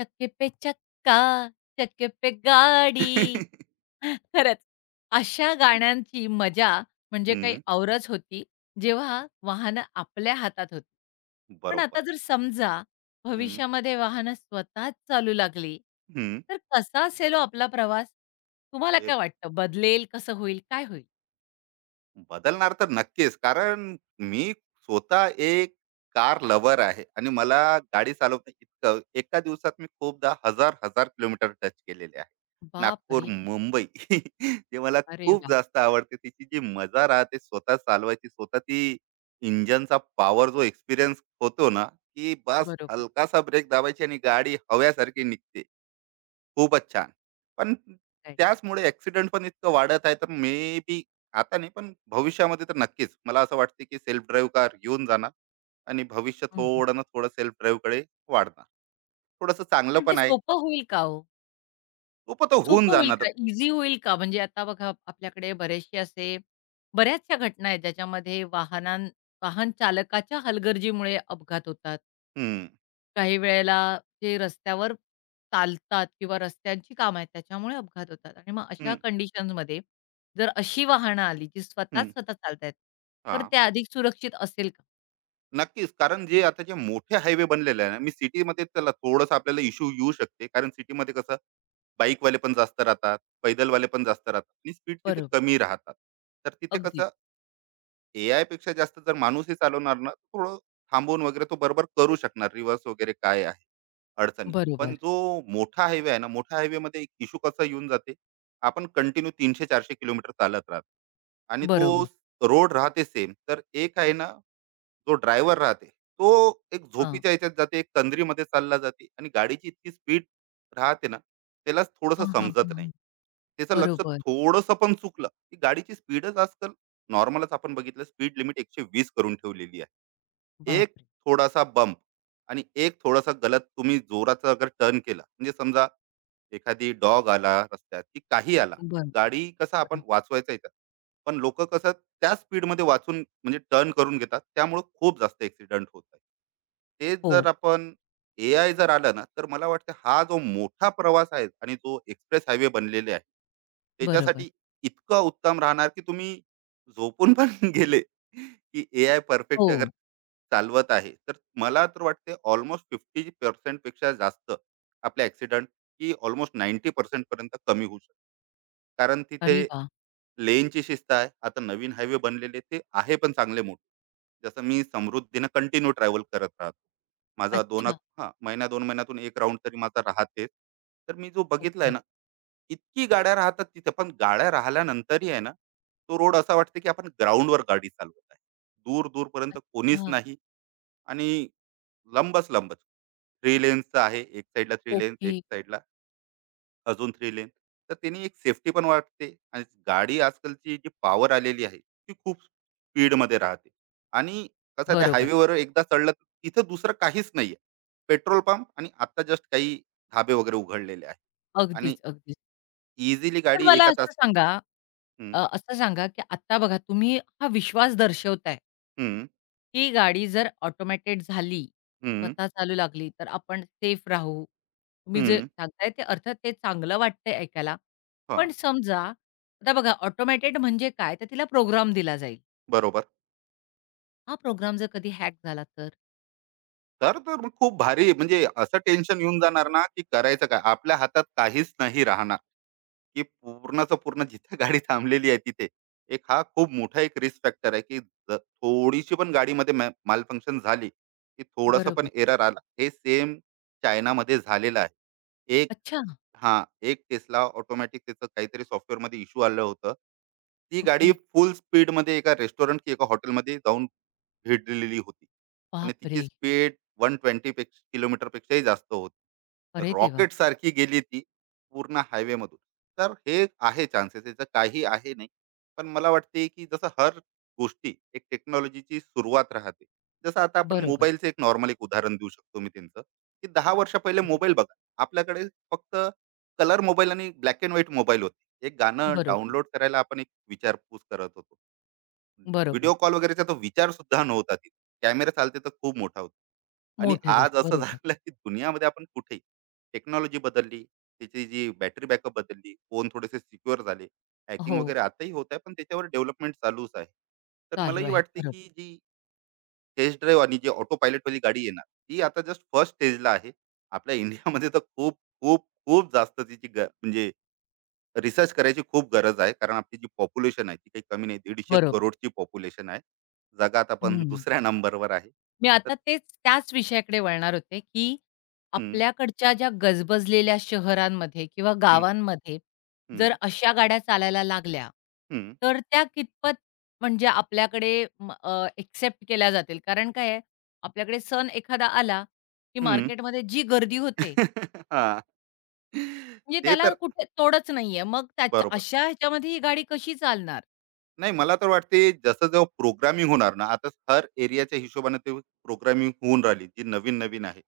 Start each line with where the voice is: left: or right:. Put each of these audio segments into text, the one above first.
left: चक्के पे चक्का, चक्के पे गाडी. खरंच, अशा गाण्यांची मजा म्हणजे काही
right: हं,
left: औरच होती, जेव्हा वाहनं आपल्या हातात होती. पण आता
right: बरोबर.
left: जर समजा
right: हं,
left: भविष्यामध्ये वाहनं स्वतःच चालू लागली,
right: हं.
left: तर कसा असेल हो आपला प्रवास? तुम्हाला
right: हे
left: काय वाटतं बदलेल, कसं होईल, काय होईल?
right: बदलणार तर नक्कीच. कारण मी स्वतः एक कार लवर आहे आणि मला गाडी चालवता इतकं एका दिवसात मी खूपदा हजार-हजार किलोमीटर टच केलेले आहे. नागपूर,
left: बापरे!
right: मुंबई जे मला
left: अरे
right: खूप
left: वाह!
right: जास्त आवडते. तिची जी मजा राहते स्वतः चालवायची, स्वतः ती इंजिनचा पॉवर जो एक्सपिरियन्स होतो ना, की बस
left: बरोबर.
right: हलकासा ब्रेक दाबायची आणि गाडी हव्यासारखी निघते. खूपच छान. पण
left: राइट.
right: त्याचमुळे ॲक्सिडेंट पण इतकं वाढत आहे, तर मे बी आता नाही, पण भविष्यामध्ये तर नक्कीच मला असं वाटते, की सेल्फ ड्राईव्ह कार येऊन जाणार आणि भविष्य
left: हं,
right: थोडं ना थोडं सेल्फ ड्राईव्हकडे वाढणार. थोडंसं चांगलं
left: पण ते
right: पण आहे.
left: सोपं होईल का हो?
right: तो पण तो होऊन
left: सोपं होईल
right: जाणार.
left: का? ईझी होईल का? म्हणजे आता बघा आपल्याकडे बरेचसे असे बऱ्याचशा घटना आहेत ज्याच्यामध्ये वाहन चालकाच्या हलगर्जीमुळे अपघात होतात.
right: हं,
left: काही वेळेला जे रस्त्यावर चालतात किंवा रस्त्यांची कामं आहेत त्याच्यामुळे अपघात होतात आणि मग अशा
right: हं,
left: कंडिशन्समध्ये जर अशी वाहनं आली जी स्वतःच
right: हं.
left: स्वतः चालतायत, तर
right: हां,
left: ते अधिक सुरक्षित असेल का?
right: नक्कीच. कारण जे आता जे मोठे हायवे बनलेले आहे ना, मी सिटीमध्ये त्याला थोडंसं आपल्याला इश्यू येऊ शकते. कारण सिटीमध्ये कसं बाईकवाले पण जास्त राहतात, पैदलवाले पण जास्त राहतात आणि स्पीड तिथे
left: बरोबर.
right: कमी राहतात. तर तिथे
left: अगदीच.
right: कसं एआय पेक्षा जास्त जर माणूसही चालवणार ना, थोडं थांबून वगैरे तो बरोबर करू शकणार रिव्हर्स वगैरे काय आहे, अडचणी. पण
left: बरोबर,
right: जो मोठा हायवे आहे ना, मोठा मोठ्या हायवेमध्ये एक इश्यू कसा येऊन जाते, आपण कंटिन्यू 300-400 किलोमीटर चालत राहतो आणि तो
left: बरोबर.
right: रोड राहते सेम. तर एक आहे ना, जो ड्रायव्हर राहते, तो एक
left: हां.
right: झोपीच्या ह्याच्यात जाते, एक तंद्रीमध्ये चालला जाते आणि गाडीची इतकी स्पीड राहते ना, त्याला थोडंसं
left: हां, हां, हां,
right: समजत
left: हां.
right: नाही. त्याचं लक्ष
left: बरोबर.
right: थोडंसं पण चुकलं, की गाडीची स्पीडच आजकाल नॉर्मलच आपण बघितलं स्पीड लिमिट 120 करून ठेवलेली आहे. एक
left: बापरे!
right: थोडासा बंप आणि एक थोडासा गलत तुम्ही जोराचा अगर टर्न केला, म्हणजे समजा एखादी डॉग आला रस्त्यात, की काही आला, तर
left: बरं,
right: गाडी कसं आपण
left: बरं.
right: वाचवायचा आहे पण लोकं कसं त्या स्पीडमध्ये वाचून म्हणजे टर्न करून घेतात. त्यामुळं खूप जास्त ॲक्सिडेंट होत आहे. तेच जर
left: हो,
right: आपण एआय जर आलं ना, तर मला वाटतं हा जो मोठा प्रवास आहे आणि जो एक्सप्रेस हायवे बनलेले आहे,
left: बरोबर.
right: त्याच्यासाठी इतकं उत्तम राहणार की तुम्ही झोपून पण गेले की एआय
left: हो.
right: परफेक्ट अगर चालवत आहे तर मला तर वाटते ऑलमोस्ट फिफ्टी पर्सेंट पेक्षा जास्त आपले ऍक्सिडेंट की ऑलमोस्ट नाईन्टी पर्सेंट पर्यंत कमी होऊ शकतो कारण तिथे
left: अरे वाह!
right: लेनची शिस्त आहे. आता नवीन हायवे बनलेले ते आहे पण चांगले मोठे. जसं मी समृद्धीनं कंटिन्यू ट्रॅव्हल करत राहतो. माझा 2 क
left: अच्छा.
right: हां, महिना 2 महिन्यातून 1 राउंड तरी माझा राहतेच. तर मी जो बघितलाय
left: ओके.
right: ना, इतकी गाड्या राहतात तिथे. पण गाड्या राहिल्यानंतरही आहे ना, तो रोड असा वाटते की आपण ग्राउंडवर गाडी चालवत आहे. दूर-दूरपर्यंत कोणीच
left: अच्छा.
right: नाही आणि लंबच-लंबच. 3 लेन्सचा आहे. एक साइडला 3 लेन्स,
left: ओके.
right: एक साइडला अजून थ्री लेन तर त्यांनी एक सेफ्टी पण वाटते आणि गाडी आजकालची जी पॉवर आलेली आहे ती खूप स्पीड मध्ये राहते आणि कसं त्या
left: बरोबर.
right: हायवेवर एकदा चढलं तर तिथं दुसरं काहीच नाहीये पेट्रोल पंप आणि आता जस्ट काही धाबे वगैरे उघडलेले आहे आणि
left: अगदीच, अगदीच.
right: इझिली
left: पण
right: गाडी
left: मला
right: एका तास
left: असं सांगा.
right: हम्म,
left: असं सांगा, की आता बघा तुम्ही हा विश्वास दर्शवताय,
right: हम्म,
left: की गाडी जर ऑटोमॅटेड झाली,
right: हम्म,
left: स्वतः चालू लागली, तर आपण सेफ राहू. तुम्ही जे
right: हम्म,
left: सांगताय ते अर्थात ते चांगलं वाटतंय ऐकायला.
right: हा
left: पण समजा आता बघा ऑटोमॅटेड म्हणजे काय? तर तिला प्रोग्राम दिला जाईल.
right: बरोबर
left: हा प्रोग्राम जर कधी हॅक झाला तर?
right: तर तर मग खूप भारी म्हणजे असं टेन्शन येऊन जाणार ना की करायचं काय आपल्या हातात काहीच नाही राहणार की पूर्णच्या पूर्ण जिथे गाडी थांबलेली आहे तिथे एक हा खूप मोठा एक रिस्क फॅक्टर आहे की थोडीशी पण गाडीमध्ये माल फंक्शन झाली की थोडासा पण
left: बरोबर.
right: एरर आला हे सेम चायनामध्ये झालेलं आहे एक
left: अच्छा.
right: हा एक टेस्ला ऑटोमॅटिक त्याचं काहीतरी सॉफ्टवेअरमध्ये इश्यू आलं होतं ती गाडी
left: ओके.
right: फुल स्पीडमध्ये एका रेस्टॉरंट की एका हॉटेलमध्ये जाऊन भेट दिलेली होती आणि तिची
left: बापरे!
right: स्पीड 120 पेक्षा किलोमीटरपेक्षाही जास्त होती.
left: अरे देवा!
right: रॉकेट सारखी गेली ती पूर्ण हायवेमधून. तर हे आहे चान्सेस याचं काही आहे नाही. पण मला वाटते, की जसं हर गोष्टी एक टेक्नॉलॉजीची सुरुवात राहते. जसं आता आपण हं.
left: बरोबर.
right: मोबाईलचं एक नॉर्मल एक उदाहरण देऊ शकतो मी त्यांचं, की 10 वर्ष पहिले मोबाईल बघा. आपल्याकडे फक्त कलर मोबाईल आणि ब्लॅक एंड व्हाईट मोबाईल होते. एक गाणं हो.
left: बरोबर,
right: डाउनलोड करायला आपण एक विचारपूस करत होतो.
left: बरोबर.
right: व्हिडिओ कॉल वगैरेचा तो विचार सुद्धा नव्हता तिथे. कॅमेरा चालते तर खूप मोठा होता. आणि
left: मोठी गोष्ट.
right: आज असं
left: बरोबर.
right: झालं की दुनियामध्ये आपण कुठेही टेक्नॉलॉजी बदलली, त्याची जी बॅटरी बॅकअप बदलली, फोन थोडेसे सिक्युअर झाले. हॅकिंग
left: हो,
right: वगैरे आताही होत आहे, पण त्याच्यावर डेव्हलपमेंट चालूच आहे. तर
left: चालू
right: मलाही
left: आहे.
right: वाटते
left: बरोबर,
right: की जी टेस्ट ड्राईव्ह आणि जी ऑटो पायलटवाली गाडी येणार, ती आता जस्ट फर्स्ट स्टेजला आहे. आपल्या इंडियामध्ये तर खूप, खूप, खूप जास्त तिची म्हणजे रिसर्च करायची खूप गरज आहे कारण आपली जी पॉप्युलेशन आहे ती काही कमी नाही 150
left: बरोबर.
right: करोडची पॉप्युलेशन आहे. जगात आपण
left: हं.
right: दुसऱ्या नंबरवर आहे.
left: मी
right: तर
left: आता तेच त्याच विषयाकडे वळणार होते, की
right: हं,
left: आपल्याकडच्या ज्या गजबजलेल्या शहरांमध्ये किंवा
right: हं,
left: गावांमध्ये जर
right: हं,
left: अशा गाड्या चालायला लागल्या,
right: हं,
left: तर त्या कितपत म्हणजे आपल्याकडे एक्सेप्ट केल्या जातील? कारण काय आहे, आपल्याकडे सण एखादा आला, की
right: हं.
left: मार्केटमध्ये जी गर्दी होते
right: हां.
left: म्हणजे
right: ते
left: त्याला
right: तर
left: कुठे तोडच नाहीये. मग त्याच्या
right: बरोबर.
left: अशा ह्याच्यामध्ये ही गाडी कशी चालणार?
right: नाही मला तर वाटते जसं जेव्हा प्रोग्रामिंग होणार ना आता हर एरियाच्या हिशोबाने ते प्रोग्रामिंग होऊन राहिली जी नवीन नवीन आहे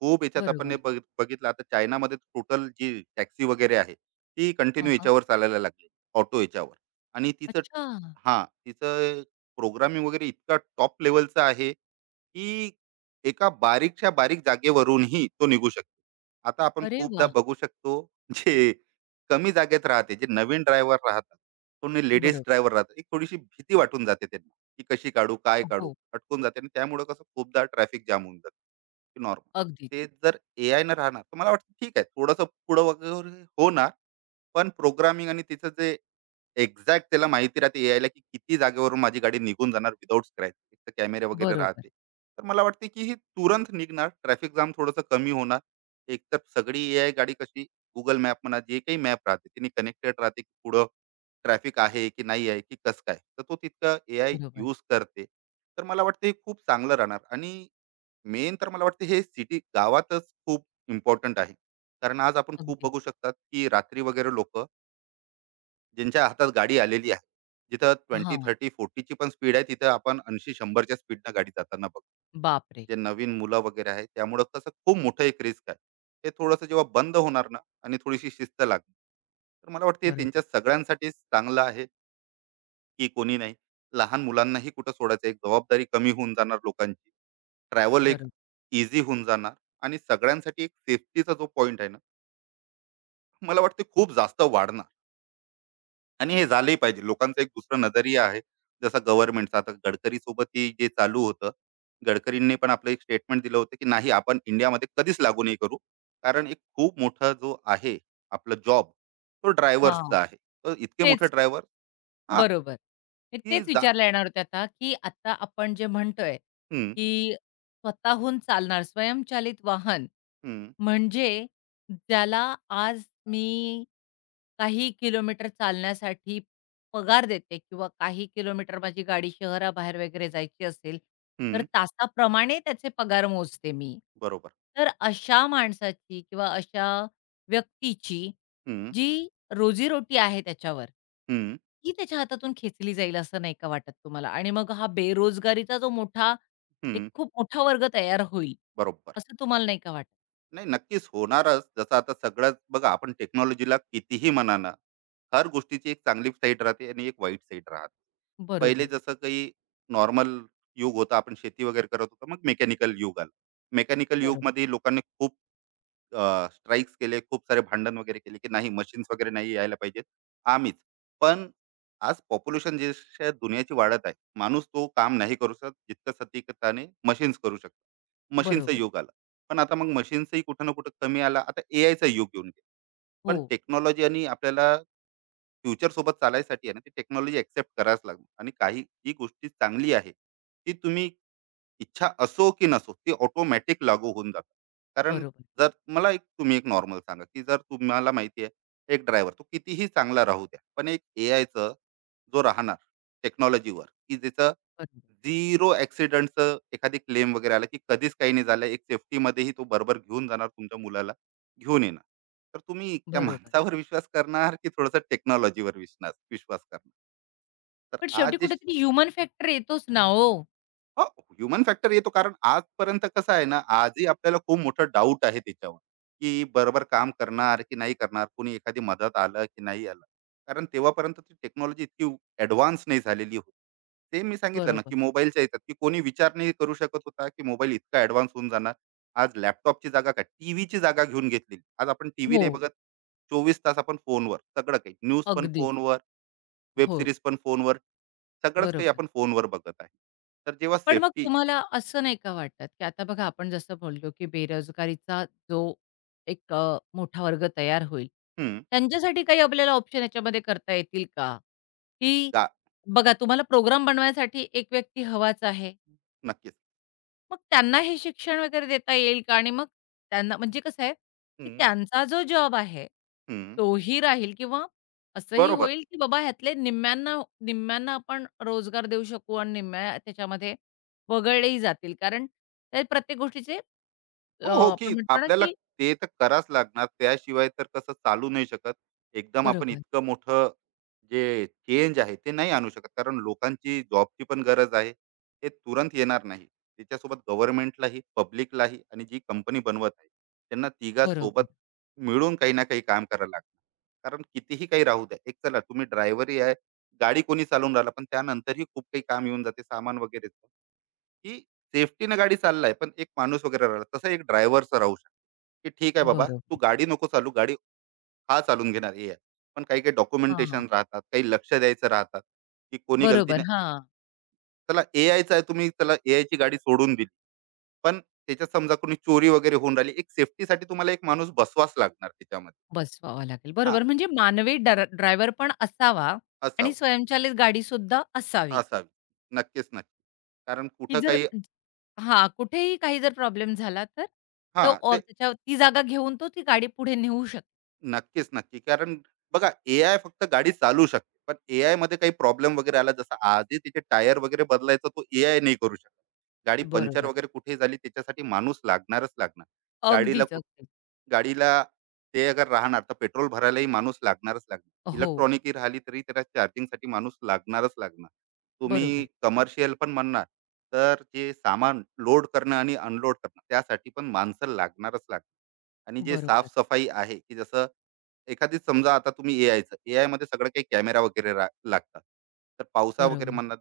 right: खूप याच्यात आपण हे
left: बरोबर.
right: हम्म, बघितलं आता चायनामध्ये टोटल जी टॅक्सी वगैरे आहे ती
left: हां,
right: कंटिन्यू
left: हां.
right: याच्यावर चालायला लागली ऑटो याच्यावर आणि तिचं
left: अच्छा.
right: हां तिचं प्रोग्रामिंग वगैरे इतका टॉप लेवलचं आहे की एका बारीकच्या बारीक जागेवरूनही तो निघू शकतो आता आपण
left: अरे
right: खूपदा
left: वाह!
right: बघू शकतो जे कमी जागेत राहते जे नवीन ड्रायव्हर राहतात कोणी लेडीज
left: बरोबर.
right: ड्रायव्हर राहतात. एक थोडीशी भीती वाटून जाते त्यांना, की कशी काढू, काय काढू?
left: हो.
right: अटकून जाते आणि त्यामुळे कसं खूपदा ट्रॅफिक जाम होऊन जाते नॉर्मल.
left: अगदी.
right: ते जर एआयनं राहणार, तर मला वाटतं ठीक आहे. थोडंसं पुढं वगैरे होणार, पण प्रोग्रामिंग आणि तिचं जे एक्झॅक्ट त्याला माहिती राहते एआयला, की किती जागेवरून माझी गाडी निघून जाणार विथआऊट स्क्रॅच. एक तर कॅमेरे वगैरे
left: बरोबर,
right: राहते. तर मला वाटते, की ही तुरंत निघणार. ट्रॅफिक जाम थोडंसं कमी होणार. एक तर सगळी एआय गाडी कशी Google मॅप म्हणा, जे काही मॅप राहते, तिने कनेक्टेड राहते, की पुढं ट्रॅफिक आहे की नाही आहे, की कसं काय? तर तो तितकं एआय
left: बरोबर.
right: यूज करते. तर मला वाटतं हे खूप चांगलं राहणार आणि मेन तर मला वाटतं हे सिटी गावातच खूप इम्पोर्टंट आहे. कारण आज आपण खूप
left: अगदीच.
right: बघू शकतात, की रात्री वगैरे लोकं ज्यांच्या हातात गाडी आलेली आहे. जिथं 20, 30,
left: हां.
right: 40ची पण स्पीड आहे तिथं आपण 80, 100च्या स्पीडनं गाडी जाताना बघतो.
left: बापरे!
right: जे नवीन मुलं वगैरे आहे त्यामुळं कसं खूप मोठं एक रिस्क आहे. ते थोडंसं जेव्हा बंद होणार ना आणि थोडीशी शिस्त लागणार. तर मला वाटते हे त्यांच्या
left: बरोबर,
right: सगळ्यांसाठीच चांगलं आहे, की कोणी नाही. लहान मुलांनाही कुठं सोडायचं एक जबाबदारी कमी होऊन जाणार लोकांची. ट्रॅव्हल एक
left: बरोबर.
right: ईझी होऊन जाणार आणि सगळ्यांसाठी एक सेफ्टीचा जो पॉइंट आहे ना, मला वाटते खूप जास्त वाढणार. आणि हे झालंही पाहिजे. लोकांचा एक दुसरा नजरिया आहे. जसं गव्हर्नमेंटचा आता गडकरी सोबत जे चालू होतं. गडकरींनी पण आपलं एक स्टेटमेंट दिलं होतं, की नाही आपण इंडियामध्ये कधीच लागू नाही करू. कारण एक खूप मोठा जो आहे आपला जॉब तो
left: हां.
right: ड्रायव्हर्सचा आहे. तर इतके मोठे
left: तेच
right: ड्रायव्हर हां,
left: बरोबर. मी
right: की
left: तेच
right: जा
left: विचारायला येणार होते आता, की आता आपण जे म्हणतोय,
right: हं,
left: की स्वतःहून चालणार स्वयंचलित वाहन,
right: हं,
left: म्हणजे ज्याला आज मी काही किलोमीटर चालण्यासाठी पगार देते किंवा काही किलोमीटर माझी गाडी शहराबाहेर वगैरे जायची असेल, तर
right: हं.
left: तासाप्रमाणे त्याचे पगार मोजते मी.
right: बरोबर.
left: तर अशा माणसाची किंवा अशा व्यक्तीची
right: हं,
left: जी रोजीरोटी आहे त्याच्यावर,
right: हं,
left: ती त्याच्या हातातून खेचली जाईल असं नाही का वाटत तुम्हाला? आणि मग हा बेरोजगारीचा जो मोठा एक
right: हं.
left: खूप मोठा वर्ग तयार होईल,
right: बरोबर.
left: असं तुम्हाला नाही का वाटत?
right: नाही नक्कीच होणारच जसं आता सगळंच बघा आपण टेक्नॉलॉजीला कितीही म्हणा ना हर गोष्टीची एक चांगली साईड राहते आणि एक वाईट साईड राहते पहिले
left: बरोबर,
right: जसं काही नॉर्मल युग होता आपण शेती वगैरे करत होतो मग मेकॅनिकल युग आलं मेकॅनिकल
left: बरोबर,
right: युगमध्ये लोकांनी खूप स्ट्राईक्स केले खूप सारे भांडण वगैरे केले की नाही मशीन्स वगैरे नाही यायला पाहिजेत आम्हीच पण आज पॉप्युलेशन जशा दुनियाची वाढत आहे माणूस तो काम नाही करू शकत जितकं सटीकताने मशीन्स करू शकतात मशीनचा
left: बरोबर.
right: युग आला पण आता मग मशीनचाही कुठं ना कुठं कमी आला आता ए चा युग येऊन गेला
left: हो,
right: पण टेक्नॉलॉजी आणि आपल्याला फ्युचर सोबत चालायसाठी आहे ना ती टेक्नॉलॉजी ऍक्सेप्ट करायच लागणार आणि काही जी गोष्टी चांगली आहे ती तुम्ही इच्छा असो की नसो, ती ऑटोमॅटिक लागू होऊन जातात. कारण
left: बरोबर,
right: जर मला एक तुम्ही एक नॉर्मल सांगा, की जर तुम्हाला माहिती आहे एक ड्रायव्हर तो कितीही चांगला राहू द्या, पण एक एआयचं जो राहणार टेक्नॉलॉजीवर, की ज्याचं
left: बरोबर,
right: झिरो ॲक्सिडेंटचं एखादी क्लेम वगैरे आला, की कधीच काही नाही झालं. एक सेफ्टीमध्येही तो बरोबर घेऊन जाणार तुमच्या मुलाला, घेऊन येणार. तर तुम्ही त्या
left: बरोबर.
right: माणसावर विश्वास करणार, की थोडंसं टेक्नॉलॉजीवर विश्वास विश्वास करणार? तर
left: पण शेवटी
right: आज जे
left: कुठेतरी ह्युमन फॅक्टर येतोच ना हो.
right: हो, ह्युमन फॅक्टर येतो कारण आजपर्यंत कसं आहे ना, आजही आपल्याला खूप मोठं डाऊट आहे त्याच्यावर, की बरोबर काम करणार की नाही करणार? कोणी एखादी मदत आलं की नाही आलं? कारण तेव्हापर्यंत ती टेक्नॉलॉजी इतकी ॲडव्हान्स नाही झालेली होती. ते मी सांगितलं ना, की
left: बरोबर.
right: मोबाईलच्या ह्याच्यात की कोणी विचार नाही करू शकत होता, की मोबाईल इतका ॲडव्हान्स होऊन जाणार. आज लॅपटॉपची जागा काय, टीव्हीची जागा घेऊन घेतलेली. आज आपण टीव्ही
left: हो,
right: नाही बघत. 24 तास आपण फोनवर, सगळं काही. न्यूज पण
left: अगदीच.
right: फोनवर, वेब
left: हो,
right: सीरीज पण फोनवर, सगळंच काही
left: बरोबर.
right: आपण फोनवर बघत आहे. तर जेव्हा
left: पण मग
right: सेफ्टी
left: तुम्हाला असं नाही का वाटत, की आता बघा आपण जसं बोललो, की बेरोजगारीचा जो एक मोठा वर्ग तयार होईल,
right: हं,
left: त्यांच्यासाठी काही आपल्याला ऑप्शन याच्यामध्ये करता येतील का? की
right: गा
left: बघा तुम्हाला प्रोग्राम बनवायसाठी एक व्यक्ती हवाच आहे.
right: नक्कीच.
left: मग त्यांना हे शिक्षण वगैरे देता येईल का? आणि मग त्यांना म्हणजे कसं आहे, की
right: हं,
left: त्यांचा जो जॉब आहे,
right: हं.
left: तोही राहील किंवा असंही
right: बरोबर.
left: होईल, की बाबा ह्यातले निम्म्यांना निम्म्यांना आपण रोजगार देऊ शकू आणि निम्म्या त्याच्यामध्ये वगळलेही जातील. कारण ते प्रत्येक गोष्टीचे
right: हो, हो,
left: आपण
right: की
left: म्हणतो ना,
right: आपल्याला
left: की
right: ते तर करावंच लागणार. त्याशिवाय तर कसं चालू नाही शकत. एकदम आपण
left: बरोबर,
right: इतकं मोठं जे चेंज आहे, ते नाही आणू शकत. कारण लोकांची जॉबची पण गरज आहे. ते तुरंत येणार नाही. त्याच्यासोबत गव्हर्नमेंटलाही, पब्लिकलाही आणि जी कंपनी बनवत आहे, त्यांना तिघा सोबत
left: बरोबर,
right: मिळून काही ना काही काम करायला लागणार. कारण कितीही काही राहू द्या. एक चला तुम्ही ड्रायव्हरही आहे, गाडी कोणी चालवून राहिला, पण त्यानंतरही खूप काही काम येऊन जाते, सामान वगैरे. की सेफ्टीने गाडी चाललाय पण एक माणूस वगैरे राहिला तसं एक ड्रायव्हरचं राहू शकतो की ठीक आहे बाबा तू
left: बरोबर.
right: गाडी नको चालू गाडी हा चालून घेणार ए आय पण काही काही
left: हां,
right: डॉक्युमेंटेशन राहतात काही लक्ष द्यायचं राहतात की कोणी
left: बरोबर.
right: गलतीने
left: हां,
right: त्याला ए आयचं आहे तुम्ही त्याला ए आयची गाडी सोडून दिली पण त्याच्यात समजा कोणी चोरी वगैरे होऊन राहिली एक सेफ्टीसाठी तुम्हाला एक माणूस बसवाच लागणार त्याच्यामध्ये
left: बसवावा लागेल.
right: हा
left: बरोबर. म्हणजे मानवी ड्रायव्हर पण असावा आणि
right: असावं
left: स्वयंचलित गाडीसुद्धा असावी,
right: असावी नक्कीच नक्की कारण
left: की
right: कुठं
left: जर
right: काही
left: हां, कुठेही काही जर प्रॉब्लेम झाला तर
right: हा
left: तो
right: ते
left: त्याच्या ती जागा घेऊन तो ती गाडी पुढे नेऊ शकतो.
right: नक्कीच, नक्की. कारण बघा एआय फक्त गाडी चालवू शकते. पण एआयमध्ये काही प्रॉब्लेम वगैरे आला जसं आधी तिचे टायर वगैरे बदलायचा तो एआय नाही करू शकत. गाडी
left: बरोबर
right: पंक्चर
left: आहे.
right: वगैरे कुठेही झाली त्याच्यासाठी माणूस लागणारच लागणार. गाडीला
left: अगदीच, अगदीच.
right: गाडीला ते अगर राहणार तर पेट्रोल भरायलाही माणूस लागणारच लागणार.
left: हो,
right: इलेक्ट्रॉनिक राहिली तरी त्याला चार्जिंगसाठी माणूस लागणारच लागणार. तुम्ही
left: बरोबर आहे.
right: कमर्शियल पण म्हणणार, तर जे सामान लोड करणं आणि अनलोड करणं त्यासाठी पण माणसं लागणारच लागणार. आणि जे
left: बरोबर,
right: साफ आहे, की जसं एखादी समजा आता तुम्ही एआयचं एआयमध्ये सगळं काही कॅमेरा वगैरे रा लागतात. तर पावसा वगैरे
left: बरोबर.
right: म्हणा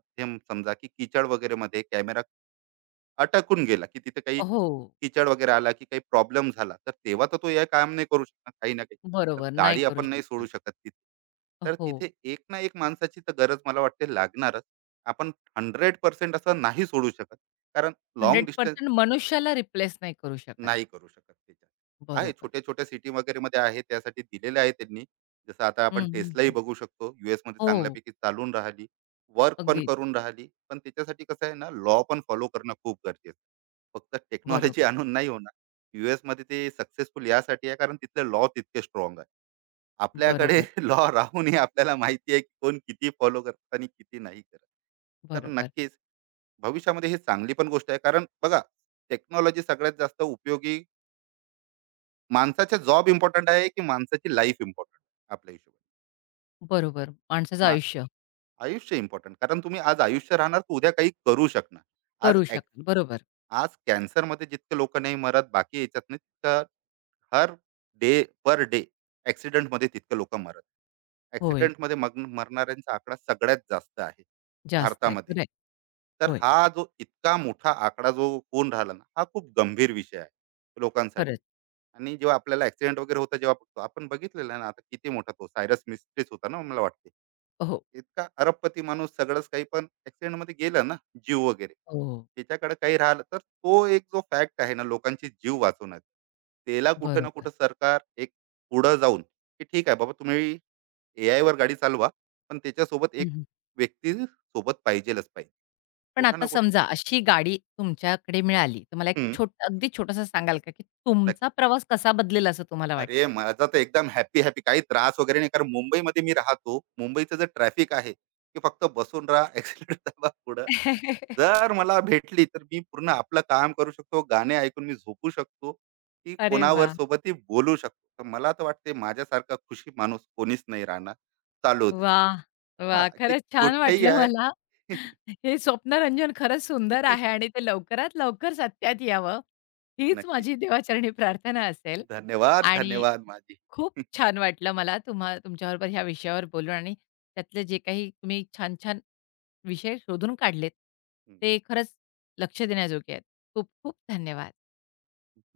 right: समजा की कीचड वगैरेमध्ये कॅमेरा अटकून गेला, की तिथे काही
left: हो,
right: कीचड वगैरे आला, की काही प्रॉब्लेम झाला, तर तेव्हा तर तो हे काम नाही करू शकणार काही ना काही. तर
left: बरोबर. नाही
right: गाडी
left: करू
right: आपण नाही सोडू
left: शकणार.
right: शकत तिथे. तर
left: हो.
right: तिथे एक ना एक माणसाची तर गरज मला वाटते लागणारच. आपण 100% असं नाही सोडू शकत. कारण लाँग
left: 100% मनुष्याला रिप्लेस नाही करू शकत.
right: नाही करू शकत त्याच्यात. आहे
left: बरोबर.
right: छोट्या छोट्या सिटी वगैरे मध्ये आहे त्यासाठी दिलेले आहे त्यांनी. जसं आता
left: हं,
right: आपण
left: हं,
right: टेस्लाही
left: हं.
right: बघू शकतो. यूएसमध्ये
left: हो,
right: चांगल्यापैकी चालून राहिली. वर्क पण
left: अगदीच.
right: करून राहिली. पण त्याच्यासाठी कसं आहे ना लॉ पण फॉलो करणं खूप गरजेचं आहे. फक्त टेक्नॉलॉजी
left: बरोबर,
right: आणून नाही होणार. यूएसमध्ये ते सक्सेसफुल यासाठी आहे कारण तिथले लॉ तितके स्ट्राँग आहे. आपल्याकडे
left: बरोबर,
right: लॉ राहूनही आपल्याला माहिती आहे की कोण किती फॉलो करतं आणि किती नाही करत. तर
left: बरोबर,
right: नक्कीच भविष्यामध्ये ही चांगली पण गोष्ट आहे. कारण बघा टेक्नॉलॉजी सगळ्यात जास्त उपयोगी माणसाचा जॉब इम्पोर्टंट आहे की माणसाची लाईफ इम्पॉर्टंट आपल्या हिशोबाने
left: बरोबर. माणसाचं
right: मा-
left: आयुष्य
right: आयुष्य इम्पॉर्टंट कारण तुम्ही आज आयुष्य राहणार तर उद्या काही करू शकणार आज
left: करू
right: ऍक-
left: शकतो. बरोबर.
right: आज कॅन्सरमध्ये जितके लोक नाही मरत बाकी याच्यात नाही तितकं हर डे पर डे ऍक्सिडेंटमध्ये तितके लोक मरत
left: होय,
right: ॲक्सिडेंटमध्ये मग मरणाऱ्यांचा आकडा सगळ्यात जास्त आहे
left: जास्त आहे.
right: भारतामध्ये.
left: खरं आहे.
right: तर
left: होय,
right: हा जो इतका मोठा आकडा जो होऊन राहिला ना, हा खूप गंभीर विषय आहे लोकांसाठी.
left: खरंच.
right: आणि जेव्हा आपल्याला ॲक्सिडेंट वगैरे होतं जेव्हा बघतो आपण बघितलेलं आहे ना आता किती मोठा तो सायरस मिस्ट्रीच होता ना मला वाटते.
left: हो,
right: इतका अरबपती माणूस सगळंच काही पण ॲक्सिडेंटमध्ये गेलं ना जीव वगैरे.
left: हो,
right: त्याच्याकडे काही राहिलं तर तो एक जो फॅक्ट आहे ना लोकांची जीव वाचवण्याचा. त्याला कुठे ना
left: बरोबर.
right: कुठे सरकार एक पुढं जाऊन, की ठीक आहे बाबा तुम्ही AI वर गाडी चालवा, पण त्याच्यासोबत
left: हं,
right: एक
left: हं.
right: व्यक्ती सोबत पाहिजेलच पाहिजे.
left: पण
right: कुठं ना
left: आता
right: कुठं
left: समजा अशी गाडी तुमच्याकडे मिळाली, तर मला एक
right: हं,
left: अगदी छोटंसं सांगाल का, की
right: नक्की.
left: तुमचा प्रवास कसा बदलेल असं तुम्हाला
right: अरे,
left: वाटतं?
right: माझा तर एकदम हॅपी, हॅपी काही त्रास वगैरे नाही. कारण मुंबईमध्ये मी राहतो. मुंबईचं जे ट्रॅफिक आहे, ते फक्त बसून राहा, ॲक्सिलेटर दाबा पुढं. जर मला भेटली, तर मी पूर्ण आपलं काम करू शकतो. गाणे ऐकून मी झोपू शकतो, की
left: अरे
right: कोणावर
left: वाह!
right: सोबतही बोलू शकतो. तर मला तर वाटते माझ्यासारखा खुशी माणूस कोणीच नाही राहणार. चालू दे.
left: वाह!
right: हां,
left: वाह!
right: की
left: खरंच छान
right: कुठेही
left: वाटलं
right: आहे.
left: मला. हे स्वप्नरंजन खरंच सुंदर आहे आणि ते लवकरात लवकर सत्यात यावं, हीच
right: नक्की.
left: माझी देवाचरणी प्रार्थना असेल
right: धन्यवाद,
left: आणि
right: धन्यवाद माझी.
left: खूप छान वाटलं मला तुम्हा तुमच्याबरोबर ह्या विषयावर बोलून आणि त्यातले जे काही तुम्ही छान, छान विषय शोधून काढलेत, ते खरंच लक्ष देण्याजोगे आहेत. खूप खूप धन्यवाद.